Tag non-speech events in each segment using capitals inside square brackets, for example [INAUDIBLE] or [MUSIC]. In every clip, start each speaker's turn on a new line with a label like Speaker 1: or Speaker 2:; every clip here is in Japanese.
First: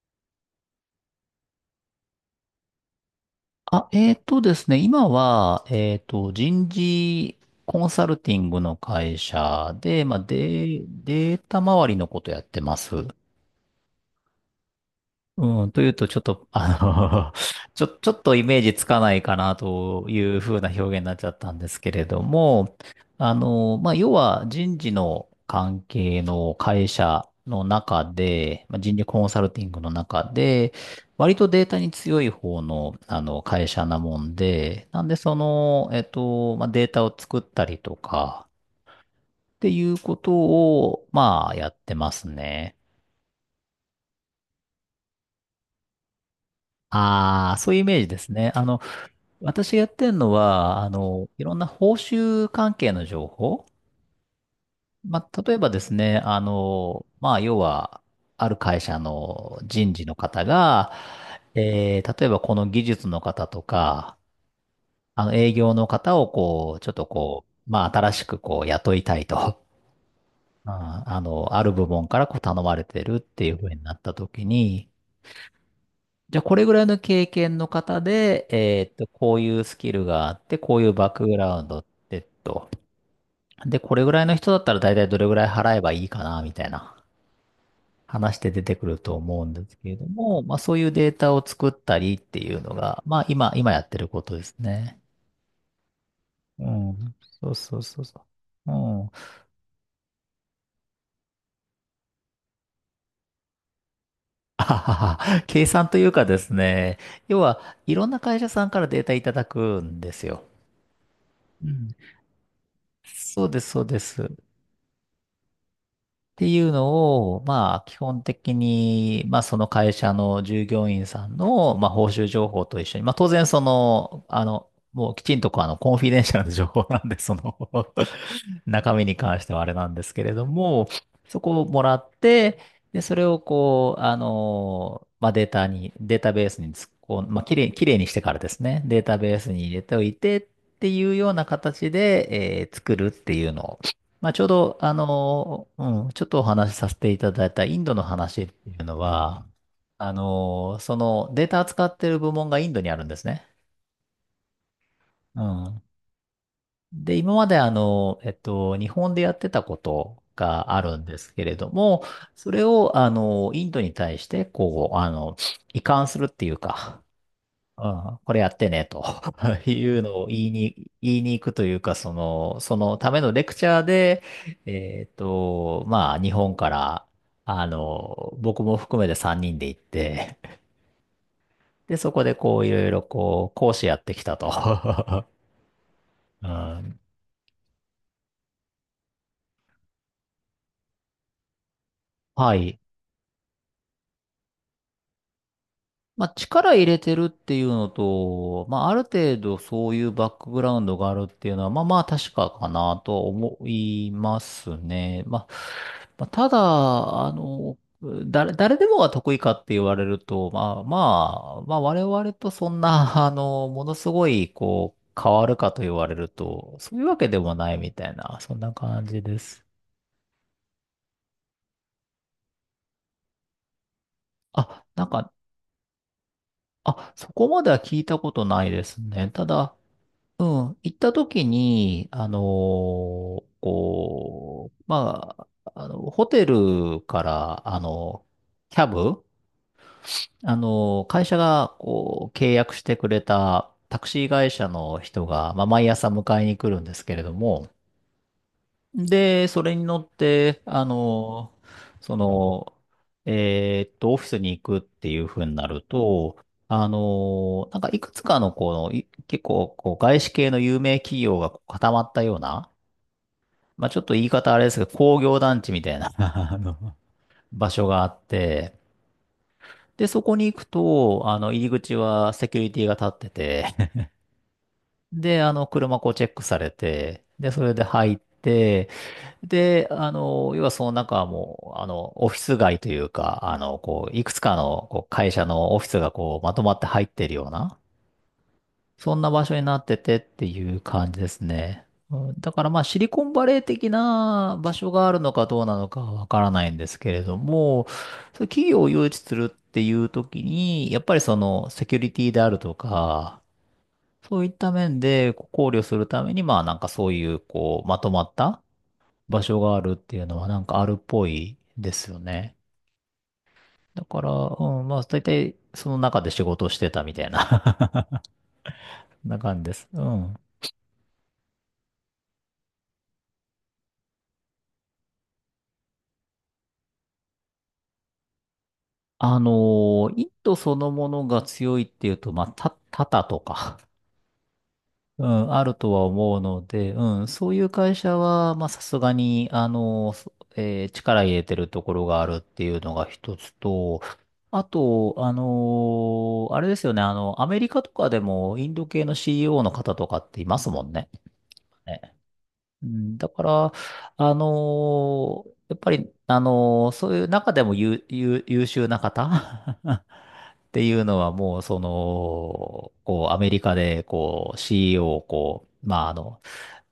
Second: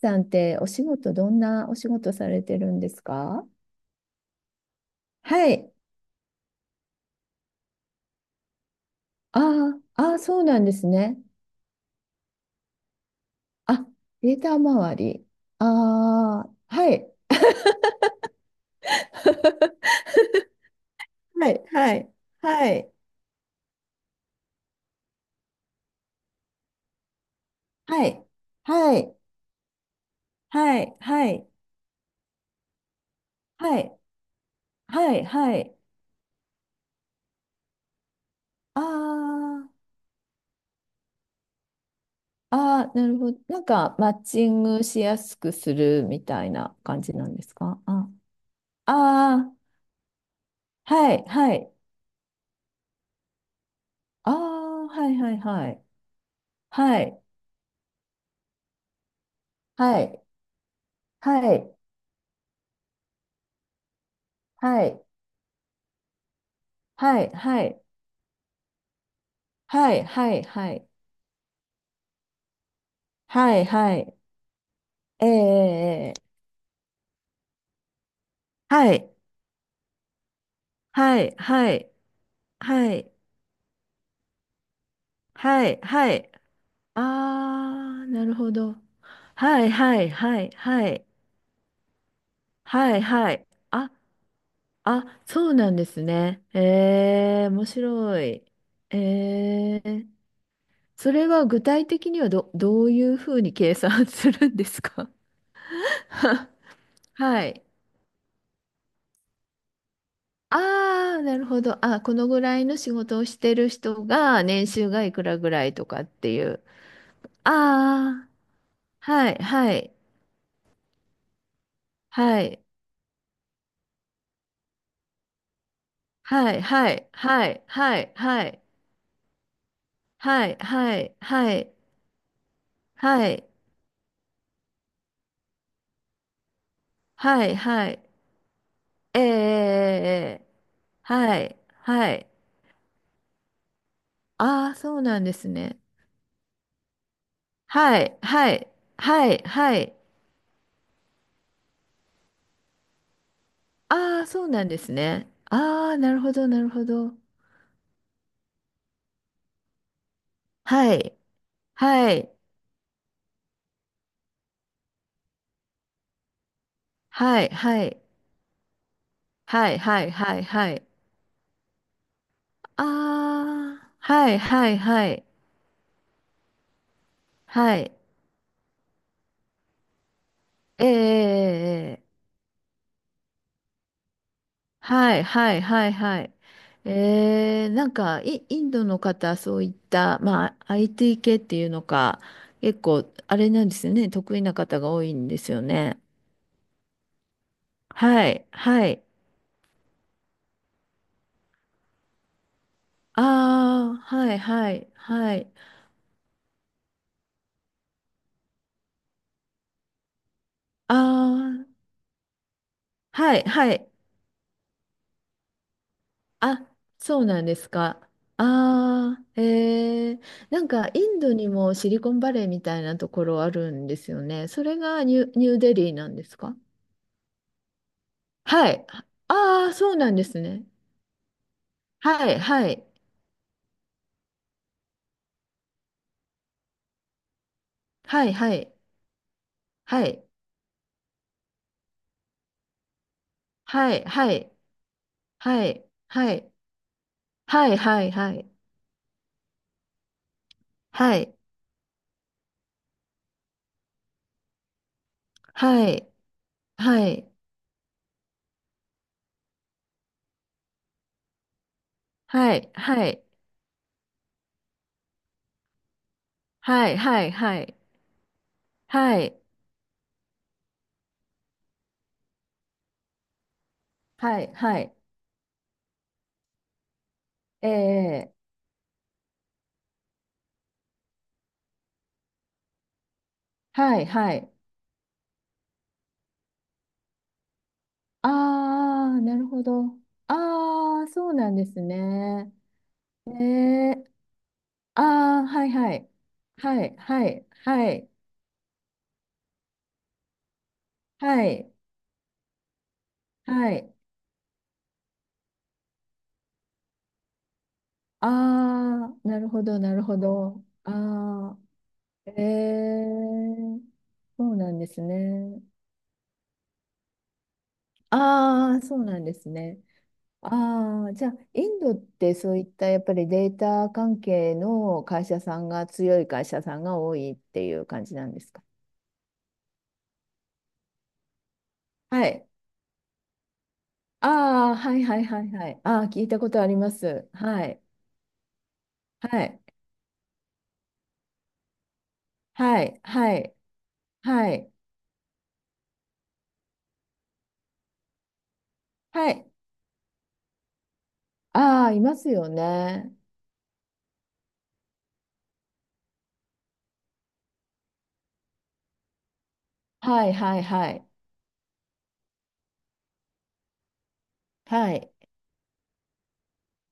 Speaker 1: さんってお仕事、どんなお仕事されてるんですか？
Speaker 2: あ、えーとですね、今
Speaker 1: は
Speaker 2: は、
Speaker 1: い。
Speaker 2: 人事コンサルティングの会
Speaker 1: あ
Speaker 2: 社
Speaker 1: ーあ
Speaker 2: で、ま
Speaker 1: ー、
Speaker 2: あ、
Speaker 1: そうなんですね。
Speaker 2: データ周りのことやってます。
Speaker 1: あ、データ周り。
Speaker 2: うん、というと、ちょっと、
Speaker 1: ああ、はい。
Speaker 2: [LAUGHS] ちょっとイメージつかないかな
Speaker 1: [LAUGHS]
Speaker 2: というふうな表現になっちゃっ
Speaker 1: は
Speaker 2: たん
Speaker 1: い、
Speaker 2: ですけ
Speaker 1: は
Speaker 2: れ
Speaker 1: い、
Speaker 2: ど
Speaker 1: は
Speaker 2: も、
Speaker 1: い、
Speaker 2: まあ、要は人事の関係の会社の中
Speaker 1: はい、
Speaker 2: で、まあ、人
Speaker 1: は
Speaker 2: 事
Speaker 1: い、
Speaker 2: コンサルティングの中で、
Speaker 1: はい、は
Speaker 2: 割と
Speaker 1: い、
Speaker 2: データに強い方の、あの会
Speaker 1: は
Speaker 2: 社な
Speaker 1: い、
Speaker 2: もんで、なん
Speaker 1: は
Speaker 2: で
Speaker 1: い、
Speaker 2: そ
Speaker 1: はい。
Speaker 2: の、まあ、データを作ったりとか、
Speaker 1: あ
Speaker 2: っていうことを、まあ、やってます
Speaker 1: あ、
Speaker 2: ね。
Speaker 1: ああ、なるほど。なんか、マッチングしやすくするみたいな感じなんで
Speaker 2: あ
Speaker 1: す
Speaker 2: あ、そういう
Speaker 1: か
Speaker 2: イメージ
Speaker 1: あ、
Speaker 2: ですね。
Speaker 1: あ
Speaker 2: 私がやってるのは、
Speaker 1: あー、はい、
Speaker 2: い
Speaker 1: は
Speaker 2: ろんな
Speaker 1: い。
Speaker 2: 報酬関係の情報。
Speaker 1: ああ、はい、
Speaker 2: ま
Speaker 1: はい、
Speaker 2: あ、例え
Speaker 1: は
Speaker 2: ばで
Speaker 1: い。
Speaker 2: すね、
Speaker 1: はい、
Speaker 2: まあ、要は、ある会社の人
Speaker 1: は
Speaker 2: 事の
Speaker 1: い。
Speaker 2: 方が、
Speaker 1: はい、
Speaker 2: 例えばこの技術の方とか、
Speaker 1: はい、
Speaker 2: 営業の方をこう、ちょっと
Speaker 1: はい、
Speaker 2: こ
Speaker 1: は
Speaker 2: う、
Speaker 1: い、
Speaker 2: まあ、新しくこう、雇いたいと。
Speaker 1: はい、はい、
Speaker 2: う
Speaker 1: は
Speaker 2: ん
Speaker 1: い、
Speaker 2: ある部門からこう頼まれてるっていう
Speaker 1: はい、
Speaker 2: 風にな
Speaker 1: は
Speaker 2: った
Speaker 1: い、
Speaker 2: 時に、
Speaker 1: ええ、
Speaker 2: じゃあこれぐらいの経験の方で、
Speaker 1: はい、
Speaker 2: こういうスキルがあって、こういうバッ
Speaker 1: は
Speaker 2: ク
Speaker 1: い、
Speaker 2: グラウン
Speaker 1: は
Speaker 2: ドっ
Speaker 1: い、
Speaker 2: てと。
Speaker 1: はい、
Speaker 2: で、これぐらいの人だったら大体どれぐらい
Speaker 1: は
Speaker 2: 払
Speaker 1: い、
Speaker 2: えばいい
Speaker 1: は
Speaker 2: か
Speaker 1: い、
Speaker 2: な、みたいな
Speaker 1: あー、なる
Speaker 2: 話で
Speaker 1: ほ
Speaker 2: 出て
Speaker 1: ど。
Speaker 2: くると思うんで
Speaker 1: はい、
Speaker 2: すけれ
Speaker 1: は
Speaker 2: ど
Speaker 1: い、は
Speaker 2: も、
Speaker 1: い、
Speaker 2: まあそうい
Speaker 1: は
Speaker 2: う
Speaker 1: い、
Speaker 2: データを作ったりっていうの
Speaker 1: は
Speaker 2: が、
Speaker 1: い、
Speaker 2: まあ
Speaker 1: はい、
Speaker 2: 今やっ
Speaker 1: あ、
Speaker 2: てることですね。
Speaker 1: あ、そうなんですね。
Speaker 2: うん。
Speaker 1: え
Speaker 2: そ
Speaker 1: ー、
Speaker 2: う
Speaker 1: 面
Speaker 2: そうそう
Speaker 1: 白
Speaker 2: そ
Speaker 1: い。
Speaker 2: う。うん。
Speaker 1: えー、それは具体的にはどういうふうに計算するんで
Speaker 2: あ
Speaker 1: す
Speaker 2: は
Speaker 1: か？
Speaker 2: は、計算という
Speaker 1: [LAUGHS]
Speaker 2: かですね、要
Speaker 1: は
Speaker 2: は
Speaker 1: い。
Speaker 2: いろんな会社さんからデータいただくんですよ。
Speaker 1: ああ、なるほ
Speaker 2: う
Speaker 1: ど。
Speaker 2: ん。
Speaker 1: あ、このぐらいの仕事をし
Speaker 2: そう
Speaker 1: て
Speaker 2: で
Speaker 1: る
Speaker 2: す、そうで
Speaker 1: 人
Speaker 2: す。
Speaker 1: が年収がいくらぐらいとかっ
Speaker 2: っ
Speaker 1: てい
Speaker 2: てい
Speaker 1: う。
Speaker 2: うのを、まあ、基本
Speaker 1: ああ、
Speaker 2: 的に、
Speaker 1: はい、
Speaker 2: まあ、その
Speaker 1: は
Speaker 2: 会
Speaker 1: い、
Speaker 2: 社の従業員さんの、まあ、報酬
Speaker 1: は
Speaker 2: 情報
Speaker 1: い、
Speaker 2: と一緒に、まあ、当然、その、もうきちんとこうコンフィデンシャルな
Speaker 1: はい、
Speaker 2: 情報
Speaker 1: は
Speaker 2: なん
Speaker 1: い、
Speaker 2: で、そ
Speaker 1: は
Speaker 2: の
Speaker 1: い、
Speaker 2: [LAUGHS]
Speaker 1: はい、はい、
Speaker 2: 中身に関してはあれなんですけれど
Speaker 1: はい、
Speaker 2: も、
Speaker 1: は
Speaker 2: そこを
Speaker 1: い、
Speaker 2: もらって、で、そ
Speaker 1: は
Speaker 2: れ
Speaker 1: い、は
Speaker 2: を
Speaker 1: い、
Speaker 2: こう、まあ、データベースに突っ込ん、まあ、
Speaker 1: はい、
Speaker 2: き
Speaker 1: は
Speaker 2: れい
Speaker 1: い、
Speaker 2: にしてからですね、データベースに
Speaker 1: え
Speaker 2: 入れておいてっ
Speaker 1: え、
Speaker 2: ていうよう
Speaker 1: は
Speaker 2: な
Speaker 1: い、
Speaker 2: 形
Speaker 1: はい。
Speaker 2: で、作るっていうのを、まあ、ちょう
Speaker 1: ああ、
Speaker 2: ど、
Speaker 1: そうなんですね。
Speaker 2: うん、ちょっとお話しさせていただいたインド
Speaker 1: は
Speaker 2: の
Speaker 1: い、
Speaker 2: 話っ
Speaker 1: はい、
Speaker 2: ていうの
Speaker 1: はい、
Speaker 2: は、
Speaker 1: はい。
Speaker 2: そのデータ扱ってる部門がインドにあるんですね。
Speaker 1: ああ、そうなんですね。
Speaker 2: うん。
Speaker 1: ああ、なるほど、なるほど。
Speaker 2: で、今まで日本でやってたことがあ
Speaker 1: は
Speaker 2: るんで
Speaker 1: い、
Speaker 2: すけれども、
Speaker 1: はい、
Speaker 2: それを、インドに対して、こう、移管するっていうか、
Speaker 1: はい、は
Speaker 2: う
Speaker 1: い。
Speaker 2: ん、これやってね、と [LAUGHS]
Speaker 1: はい
Speaker 2: いう
Speaker 1: はい
Speaker 2: のを
Speaker 1: はいはい。
Speaker 2: 言いに行くというか、その、そ
Speaker 1: あ
Speaker 2: のためのレクチャー
Speaker 1: あ、
Speaker 2: で、
Speaker 1: はいはいはい。
Speaker 2: まあ、日本から、
Speaker 1: はい。
Speaker 2: 僕も含めて3人で行って、
Speaker 1: えええ
Speaker 2: で、
Speaker 1: え
Speaker 2: そ
Speaker 1: ええ
Speaker 2: こでこう、いろいろこう、講師やってきたと。
Speaker 1: はい
Speaker 2: [LAUGHS]
Speaker 1: はいはいはい。
Speaker 2: うん、
Speaker 1: えー、なんかインドの方、そういった、まあ、IT 系っていうのか、
Speaker 2: はい。
Speaker 1: 結構、あれなんですよね、得意な方が多いんですよね。
Speaker 2: まあ、力入れてるっていうの
Speaker 1: はい、
Speaker 2: と、ま
Speaker 1: は
Speaker 2: あ、ある
Speaker 1: い。
Speaker 2: 程度そういうバックグラウンドがあるっていうのは、まあまあ確かかなとは思
Speaker 1: あ
Speaker 2: い
Speaker 1: あ、は
Speaker 2: ま
Speaker 1: い、は
Speaker 2: す
Speaker 1: い、
Speaker 2: ね。
Speaker 1: は
Speaker 2: まあ、
Speaker 1: い。
Speaker 2: まあ、ただ、あの、誰でもが得意かって言われると、まあ
Speaker 1: あ
Speaker 2: まあ、まあ
Speaker 1: あ、
Speaker 2: 我々とそんな、[LAUGHS]
Speaker 1: はい、は
Speaker 2: も
Speaker 1: い。
Speaker 2: のすごい、こう、変わるかと言われる
Speaker 1: あ、
Speaker 2: と、そういうわ
Speaker 1: そう
Speaker 2: けで
Speaker 1: なん
Speaker 2: も
Speaker 1: です
Speaker 2: ないみた
Speaker 1: か。
Speaker 2: いな、そんな感
Speaker 1: あ
Speaker 2: じ
Speaker 1: あ、
Speaker 2: です。
Speaker 1: えー、なんかインドにもシリコンバレーみたいなところあるんですよね。それ
Speaker 2: あ、な
Speaker 1: が
Speaker 2: んか、
Speaker 1: ニューデリーなんですか？
Speaker 2: あ、そこまでは聞いたことない
Speaker 1: は
Speaker 2: で
Speaker 1: い。
Speaker 2: すね。た
Speaker 1: ああー、
Speaker 2: だ、
Speaker 1: そうなんです
Speaker 2: うん、
Speaker 1: ね。
Speaker 2: 行った時に、
Speaker 1: はい、はい、
Speaker 2: こう、まあ、ホテルから、
Speaker 1: はい、はい、
Speaker 2: キャブ、
Speaker 1: はい、
Speaker 2: 会社が、こう、契約してくれた
Speaker 1: は
Speaker 2: タ
Speaker 1: い、
Speaker 2: クシー
Speaker 1: は
Speaker 2: 会
Speaker 1: い、
Speaker 2: 社の人が、ま
Speaker 1: は
Speaker 2: あ、
Speaker 1: い、
Speaker 2: 毎朝迎えに来るんですけれども、
Speaker 1: はい、はい、
Speaker 2: で、それに乗って、
Speaker 1: はい、
Speaker 2: その、オフィスに行くっていう風になる
Speaker 1: はい、
Speaker 2: と、
Speaker 1: はい、
Speaker 2: なんかいくつかのこの、結構こう外資系の有名企業がこう固まったよう
Speaker 1: は
Speaker 2: な、
Speaker 1: い、はい、
Speaker 2: まあちょっと言い方あれですけど、工業団地みたいな [LAUGHS] あの
Speaker 1: はい、はい、は
Speaker 2: 場
Speaker 1: い、
Speaker 2: 所があって、
Speaker 1: はい、
Speaker 2: で、そこに行くと、入り口はセキュリティが立ってて、
Speaker 1: はい、はい、はい、はい、
Speaker 2: で、車こうチェックされて、で、それで入っ
Speaker 1: え
Speaker 2: て、で、要はその中はもう、オフィス街というか、
Speaker 1: ー、はい、
Speaker 2: こう、いく
Speaker 1: は
Speaker 2: つ
Speaker 1: い、
Speaker 2: かのこう会社のオフィスがこう、まとまって入ってるような、そ
Speaker 1: あ
Speaker 2: ん
Speaker 1: あ、
Speaker 2: な
Speaker 1: な
Speaker 2: 場
Speaker 1: る
Speaker 2: 所に
Speaker 1: ほ
Speaker 2: なっ
Speaker 1: ど。
Speaker 2: ててっていう
Speaker 1: ああ、
Speaker 2: 感じで
Speaker 1: そう
Speaker 2: す
Speaker 1: なんです
Speaker 2: ね。うんだ
Speaker 1: ね。
Speaker 2: からまあ、シリコンバレー的
Speaker 1: ねえ。
Speaker 2: な場所
Speaker 1: あ
Speaker 2: があるのか
Speaker 1: あ、
Speaker 2: ど
Speaker 1: は
Speaker 2: う
Speaker 1: い
Speaker 2: なの
Speaker 1: は
Speaker 2: か
Speaker 1: い。
Speaker 2: はわからないん
Speaker 1: は
Speaker 2: で
Speaker 1: い、
Speaker 2: すけれ
Speaker 1: は
Speaker 2: ど
Speaker 1: い、
Speaker 2: も、
Speaker 1: はい、
Speaker 2: そう企業を誘致するっていう時に、やっぱりそ
Speaker 1: は
Speaker 2: の、
Speaker 1: い、
Speaker 2: セキュリティであるとか、
Speaker 1: はい。
Speaker 2: そういった面でこう考慮するために、まあなんかそういう、こう、まとまった、
Speaker 1: ああ、な
Speaker 2: 場
Speaker 1: る
Speaker 2: 所
Speaker 1: ほ
Speaker 2: が
Speaker 1: ど、
Speaker 2: ある
Speaker 1: な
Speaker 2: っ
Speaker 1: る
Speaker 2: て
Speaker 1: ほ
Speaker 2: いうのはなん
Speaker 1: ど。
Speaker 2: かあるっぽい
Speaker 1: あ
Speaker 2: ですよ
Speaker 1: あ、え
Speaker 2: ね。
Speaker 1: え、
Speaker 2: だから、
Speaker 1: そうなん
Speaker 2: う
Speaker 1: で
Speaker 2: ん、ま
Speaker 1: す
Speaker 2: あ、大体
Speaker 1: ね。
Speaker 2: その中で仕事をしてたみたいな
Speaker 1: ああ、そうな
Speaker 2: [LAUGHS]
Speaker 1: んで
Speaker 2: な
Speaker 1: す
Speaker 2: 感じで
Speaker 1: ね。
Speaker 2: す。うん。
Speaker 1: ああ、じゃあ、インドってそういったやっぱりデータ関係の会社さんが強い会社さんが多いっていう感じなんですか？
Speaker 2: あのインドそのものが強いっていう
Speaker 1: は
Speaker 2: と、ま
Speaker 1: い。
Speaker 2: あ、タタとか、
Speaker 1: ああ、はいは
Speaker 2: う
Speaker 1: いはい
Speaker 2: ん、あ
Speaker 1: は
Speaker 2: る
Speaker 1: い。
Speaker 2: と
Speaker 1: あ
Speaker 2: は
Speaker 1: あ、聞い
Speaker 2: 思
Speaker 1: た
Speaker 2: う
Speaker 1: こと
Speaker 2: の
Speaker 1: ありま
Speaker 2: で、うん、
Speaker 1: す。
Speaker 2: そうい
Speaker 1: は
Speaker 2: う
Speaker 1: い。
Speaker 2: 会社は、まあ、さすが
Speaker 1: は
Speaker 2: に、
Speaker 1: い。
Speaker 2: そえー力入れてるところがあるっていう
Speaker 1: は
Speaker 2: の
Speaker 1: い。
Speaker 2: が
Speaker 1: は
Speaker 2: 一つ
Speaker 1: い。
Speaker 2: と、
Speaker 1: は
Speaker 2: あ
Speaker 1: い。
Speaker 2: と、あれですよね、アメリカとかでもインド系の
Speaker 1: はい。
Speaker 2: CEO の方とかっていますもんね。
Speaker 1: ああ、い
Speaker 2: ね
Speaker 1: ますよ
Speaker 2: う
Speaker 1: ね。
Speaker 2: んだから、やっぱり、そういう中でも優秀な方 [LAUGHS]
Speaker 1: はいはい
Speaker 2: って
Speaker 1: は
Speaker 2: いう
Speaker 1: い。
Speaker 2: のはもう、その、こう、アメリカで、こう、
Speaker 1: は
Speaker 2: CEO
Speaker 1: い。
Speaker 2: を、こう、まあ、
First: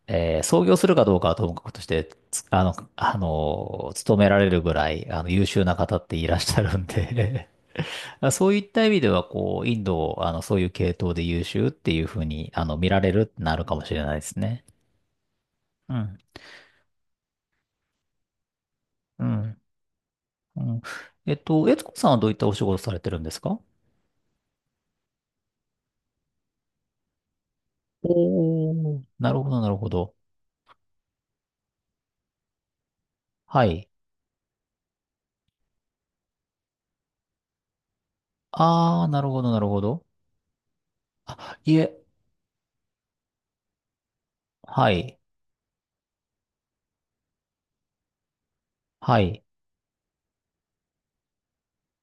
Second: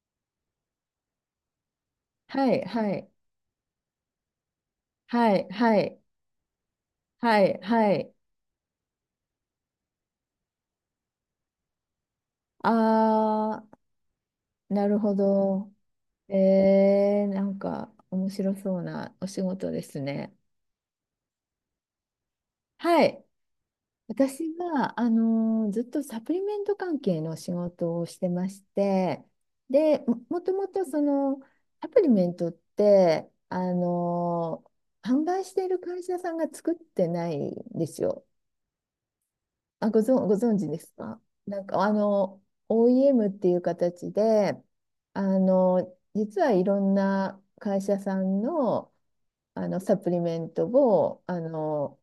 Speaker 2: 創業するかどうかはともかくとして、つ
Speaker 1: は
Speaker 2: あ
Speaker 1: い
Speaker 2: の、
Speaker 1: はい。
Speaker 2: 勤められるぐらい、
Speaker 1: は
Speaker 2: 優
Speaker 1: い。
Speaker 2: 秀な
Speaker 1: は
Speaker 2: 方
Speaker 1: い。
Speaker 2: っていらっしゃるん
Speaker 1: は
Speaker 2: で
Speaker 1: い。はい。
Speaker 2: [LAUGHS] そういった意味では、こう、インドを、そういう系統で優秀っていうふうに、見られるってな
Speaker 1: あ
Speaker 2: る
Speaker 1: あ、
Speaker 2: かもしれないですね。
Speaker 1: なるほど。
Speaker 2: うん。
Speaker 1: えー、なんか面白そうな
Speaker 2: う
Speaker 1: お仕
Speaker 2: ん。
Speaker 1: 事ですね。
Speaker 2: うん。悦子さんはどういったお仕事され
Speaker 1: は
Speaker 2: てるん
Speaker 1: い。
Speaker 2: ですか？
Speaker 1: 私が、ずっとサプリメント関係の仕事をしてまし
Speaker 2: おー、
Speaker 1: て、
Speaker 2: なるほど、なるほ
Speaker 1: で、
Speaker 2: ど。
Speaker 1: もともとそのサプリメントって、
Speaker 2: はい。
Speaker 1: 販売している会社さんが作ってないんですよ。
Speaker 2: あー、なるほど、なるほ
Speaker 1: あ、
Speaker 2: ど。
Speaker 1: ご存知ですか？
Speaker 2: あ、
Speaker 1: なん
Speaker 2: い
Speaker 1: か、あ
Speaker 2: え、
Speaker 1: の、OEM っていう形で、
Speaker 2: はい、
Speaker 1: あの、実はいろんな会社さんの、
Speaker 2: はい。
Speaker 1: あのサプリメントをあの、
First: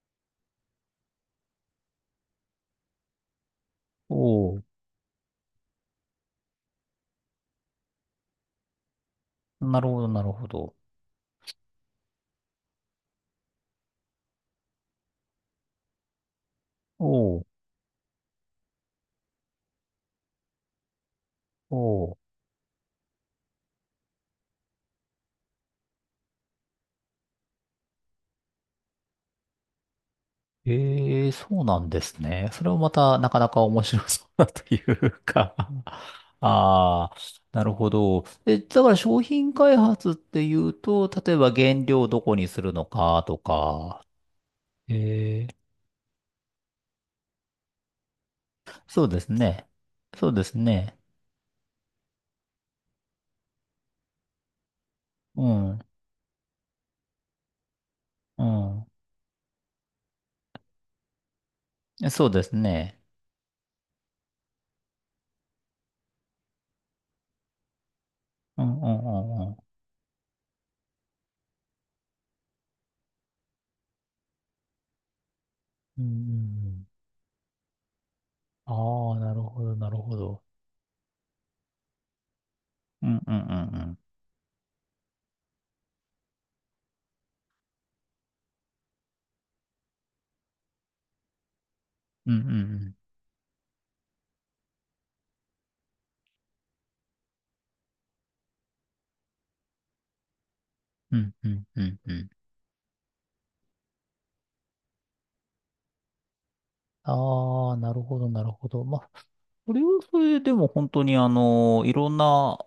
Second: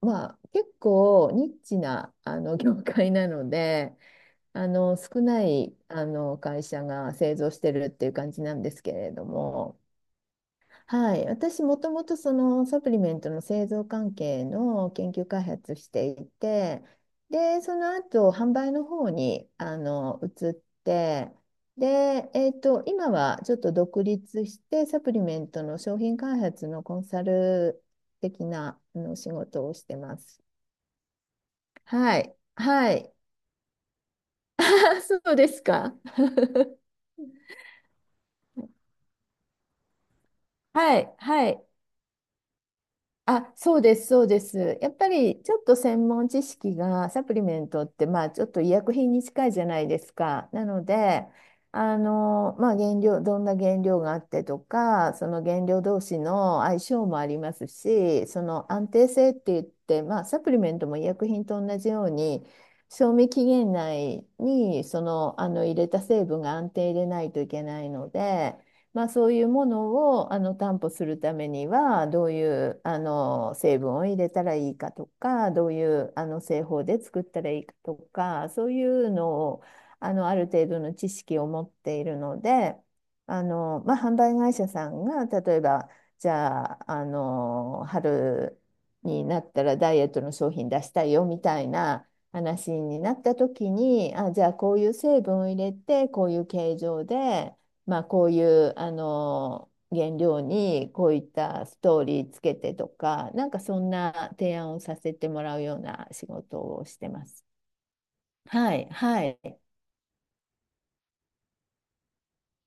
Speaker 1: まあ、結構ニッチなあの [LAUGHS] 業界なので、
Speaker 2: おー、
Speaker 1: あの少ないあの会社が製造してるっていう感じなんですけれども。
Speaker 2: なるほど、なるほど。
Speaker 1: はい、私もともとそのサプリメントの製造関係の研究開発していて、
Speaker 2: おー、
Speaker 1: でその後販売の方にあの移って、
Speaker 2: おー。
Speaker 1: で、今はちょっと独立してサプリメントの商品開発のコンサル的なあの仕事をしてます。
Speaker 2: えー、そうなんで
Speaker 1: は
Speaker 2: す
Speaker 1: い、
Speaker 2: ね。それもま
Speaker 1: はい、
Speaker 2: た、なかなか面白そうだという
Speaker 1: [LAUGHS] そうで
Speaker 2: か
Speaker 1: すか。[LAUGHS]
Speaker 2: あー、なるほど。え、だから商品開発っていう
Speaker 1: は
Speaker 2: と、
Speaker 1: い、
Speaker 2: 例え
Speaker 1: は
Speaker 2: ば
Speaker 1: い。
Speaker 2: 原料をどこにするのかと
Speaker 1: あ、そうで
Speaker 2: か、
Speaker 1: す、そうです。やっぱり
Speaker 2: え
Speaker 1: ちょっと専門知識がサプリメントって、まあ、ちょっと医薬
Speaker 2: そう
Speaker 1: 品
Speaker 2: で
Speaker 1: に
Speaker 2: す
Speaker 1: 近いじゃ
Speaker 2: ね。
Speaker 1: ないです
Speaker 2: そうで
Speaker 1: か。
Speaker 2: す
Speaker 1: なの
Speaker 2: ね。
Speaker 1: で、あの、まあ、原料、どんな原料があってとか、その
Speaker 2: う
Speaker 1: 原
Speaker 2: ん。
Speaker 1: 料同士の相性もありますし、その
Speaker 2: う
Speaker 1: 安定性って言って、まあ、サプリメントも医薬品と同じよ
Speaker 2: ん。
Speaker 1: う
Speaker 2: そうで
Speaker 1: に、
Speaker 2: すね。
Speaker 1: 賞味期限内にその、あの入れた成分が安定でないといけないので、
Speaker 2: うんうん
Speaker 1: まあ、そうい
Speaker 2: うん
Speaker 1: う
Speaker 2: うん。
Speaker 1: ものをあの担保するためにはどういうあの成分を入れたらいいかとかどうい
Speaker 2: うんう
Speaker 1: うあの製法
Speaker 2: ん
Speaker 1: で作ったらいいかとかそ
Speaker 2: うん。
Speaker 1: ういう
Speaker 2: ああ、
Speaker 1: の
Speaker 2: なるほ
Speaker 1: を、
Speaker 2: ど、なる
Speaker 1: あ
Speaker 2: ほ
Speaker 1: のあ
Speaker 2: ど。
Speaker 1: る程度の知識を持っているので、
Speaker 2: うんうん
Speaker 1: あ
Speaker 2: うんう
Speaker 1: の、まあ、
Speaker 2: ん。
Speaker 1: 販売会社さんが例えば、じゃあ、あの春になったらダイエットの商品出したいよみたいな
Speaker 2: うんう
Speaker 1: 話
Speaker 2: ん
Speaker 1: になった時に、あじゃあこういう成分を入れてこういう形状で。まあ、こういうあの原料にこう
Speaker 2: う
Speaker 1: いっ
Speaker 2: ん。うん
Speaker 1: たス
Speaker 2: うんうん
Speaker 1: トー
Speaker 2: う
Speaker 1: リ
Speaker 2: ん。
Speaker 1: ーつけてとか、なんかそんな提案をさせてもらうような仕事をしてます。
Speaker 2: ああ、なるほど、なるほ
Speaker 1: は
Speaker 2: ど。
Speaker 1: い、
Speaker 2: まあ、
Speaker 1: はい。
Speaker 2: それはそれでも本当にいろんな、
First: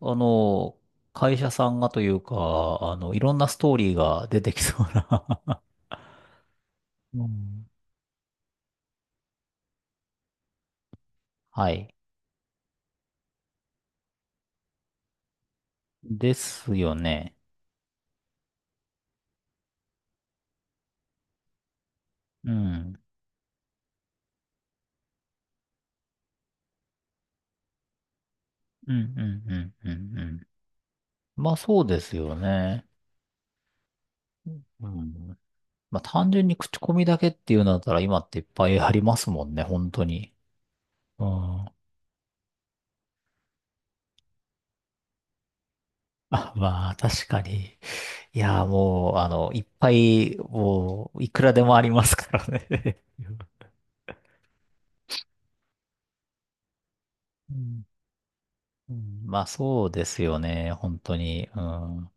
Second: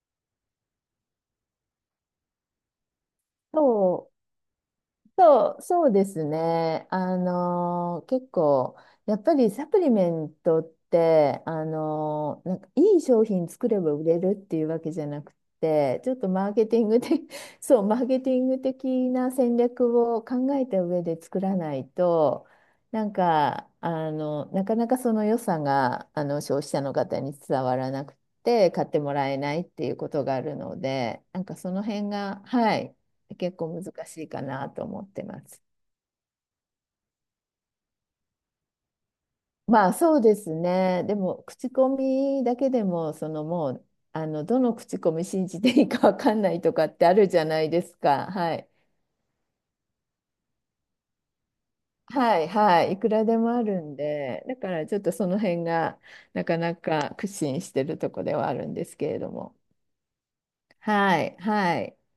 Speaker 2: あの、会社さんがというか、いろんなストーリー
Speaker 1: そう
Speaker 2: が出てきそう
Speaker 1: そ
Speaker 2: な
Speaker 1: う、
Speaker 2: [LAUGHS]
Speaker 1: そうですね。
Speaker 2: うん、
Speaker 1: 結構、やっぱりサプリメントって、
Speaker 2: はい。
Speaker 1: なんかいい商品作れば売れるっていうわけじゃなくて、ちょっと
Speaker 2: で
Speaker 1: マーケ
Speaker 2: す
Speaker 1: ティン
Speaker 2: よ
Speaker 1: グ的、
Speaker 2: ね。
Speaker 1: [LAUGHS] そう、マーケティング的な戦略を考えた上で作らないと、
Speaker 2: うん。
Speaker 1: なんか、あの、なかなかその良さが、あの、消費者の方に伝わらなくて、買っ
Speaker 2: うん
Speaker 1: ても
Speaker 2: う
Speaker 1: らえ
Speaker 2: ん
Speaker 1: ないって
Speaker 2: うん
Speaker 1: い
Speaker 2: う
Speaker 1: うこ
Speaker 2: んう
Speaker 1: とがあ
Speaker 2: ん。
Speaker 1: るので、なん
Speaker 2: まあ
Speaker 1: かそ
Speaker 2: そ
Speaker 1: の
Speaker 2: うで
Speaker 1: 辺
Speaker 2: すよ
Speaker 1: が、は
Speaker 2: ね。
Speaker 1: い。結構難しいかなと
Speaker 2: う
Speaker 1: 思って
Speaker 2: ん。
Speaker 1: ます。
Speaker 2: まあ単純に口コミだけっていうんだったら今っていっぱいありますもんね、
Speaker 1: ま
Speaker 2: 本
Speaker 1: あ
Speaker 2: 当
Speaker 1: そう
Speaker 2: に。
Speaker 1: ですね。で
Speaker 2: うん。
Speaker 1: も口
Speaker 2: あ、
Speaker 1: コミだけでもそのもう、あのどの口コミ信じていいかわかんないとか
Speaker 2: まあ
Speaker 1: ってある
Speaker 2: 確
Speaker 1: じ
Speaker 2: か
Speaker 1: ゃない
Speaker 2: に。
Speaker 1: ですか。
Speaker 2: い
Speaker 1: は
Speaker 2: や、
Speaker 1: い。
Speaker 2: もう、いっぱい、もう、いくらでもありますか
Speaker 1: は
Speaker 2: ら
Speaker 1: いはい。い
Speaker 2: ね。
Speaker 1: くらで
Speaker 2: [LAUGHS]
Speaker 1: もあるんで、だからちょっとその辺がなかなか苦
Speaker 2: う
Speaker 1: 心して
Speaker 2: ん
Speaker 1: るとこではあるんで
Speaker 2: う
Speaker 1: すけれ
Speaker 2: ん
Speaker 1: ど
Speaker 2: まあ
Speaker 1: も。
Speaker 2: そうですよね、本当
Speaker 1: はい
Speaker 2: に。う
Speaker 1: はい
Speaker 2: ん。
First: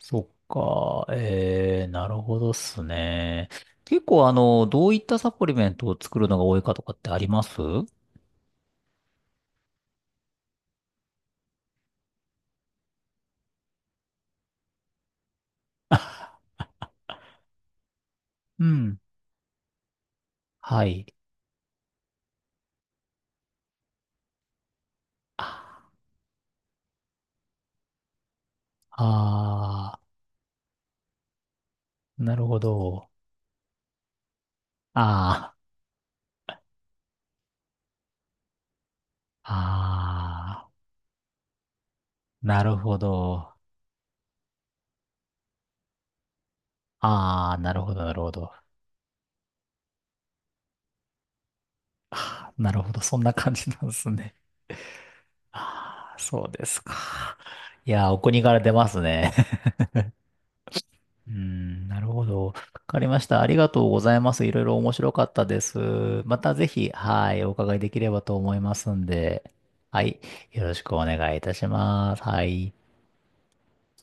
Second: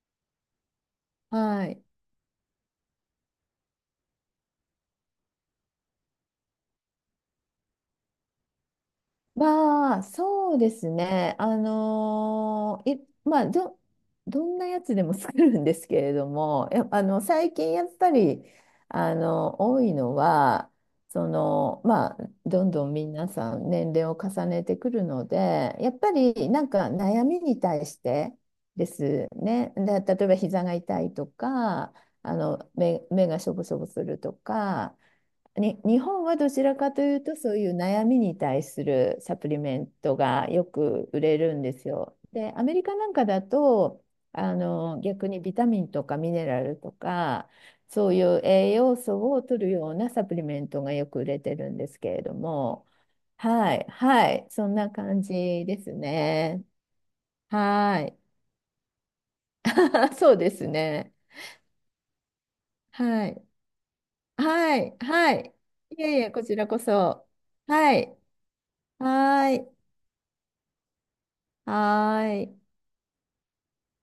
Speaker 2: そっか、
Speaker 1: はい。
Speaker 2: えー、なるほどっすね。結構どういったサプリメントを作るのが多いかとかってあります？
Speaker 1: まあ、そうですね。あのーい、まあ、どんなやつでも作るんですけれども、あの、最近やっぱり、
Speaker 2: うん。
Speaker 1: あの、多いのは、
Speaker 2: はい。
Speaker 1: その、まあ、どんどん皆さん年齢を重ねてくるので、
Speaker 2: あ
Speaker 1: やっぱりなんか悩みに対してですね。
Speaker 2: あ
Speaker 1: で、例えば膝が痛いとか、
Speaker 2: ー、
Speaker 1: あ
Speaker 2: なるほ
Speaker 1: の、
Speaker 2: ど。
Speaker 1: 目がしょぼしょぼするとか、
Speaker 2: あ
Speaker 1: に、日本はどちらかというと、そういう悩みに対するサプ
Speaker 2: あ、
Speaker 1: リメントがよ
Speaker 2: ああ、
Speaker 1: く売れるんですよ。で、
Speaker 2: な
Speaker 1: アメ
Speaker 2: る
Speaker 1: リカ
Speaker 2: ほ
Speaker 1: なんかだ
Speaker 2: ど。
Speaker 1: と、あの、逆にビタミンとかミネラルとか、
Speaker 2: ああ、なるほど、
Speaker 1: そ
Speaker 2: な
Speaker 1: う
Speaker 2: る
Speaker 1: い
Speaker 2: ほ
Speaker 1: う
Speaker 2: ど。
Speaker 1: 栄養素を取るようなサプリメントがよく売れてるんですけれど
Speaker 2: なる
Speaker 1: も、
Speaker 2: ほど、そんな感じ
Speaker 1: は
Speaker 2: なん
Speaker 1: い、
Speaker 2: です
Speaker 1: は
Speaker 2: ね。
Speaker 1: い、そんな感じです
Speaker 2: ああ、そうで
Speaker 1: ね。
Speaker 2: すか。い
Speaker 1: は
Speaker 2: やー、
Speaker 1: い
Speaker 2: お国から出ますね。
Speaker 1: [LAUGHS]。そうですね。
Speaker 2: [LAUGHS] うーん、なるほど。わかりまし
Speaker 1: は
Speaker 2: た。あ
Speaker 1: い。
Speaker 2: りがとうございます。いろいろ
Speaker 1: は
Speaker 2: 面
Speaker 1: い。
Speaker 2: 白かっ
Speaker 1: は
Speaker 2: た
Speaker 1: い。
Speaker 2: です。
Speaker 1: いえいえ、
Speaker 2: ま
Speaker 1: こ
Speaker 2: た
Speaker 1: ち
Speaker 2: ぜ
Speaker 1: らこ
Speaker 2: ひ、
Speaker 1: そ。
Speaker 2: はい、お伺いで
Speaker 1: は
Speaker 2: きれ
Speaker 1: い。
Speaker 2: ばと思いますん
Speaker 1: は
Speaker 2: で。
Speaker 1: ーい。
Speaker 2: はい、よろしくお願いいたしま
Speaker 1: は
Speaker 2: す。は
Speaker 1: ーい。
Speaker 2: い。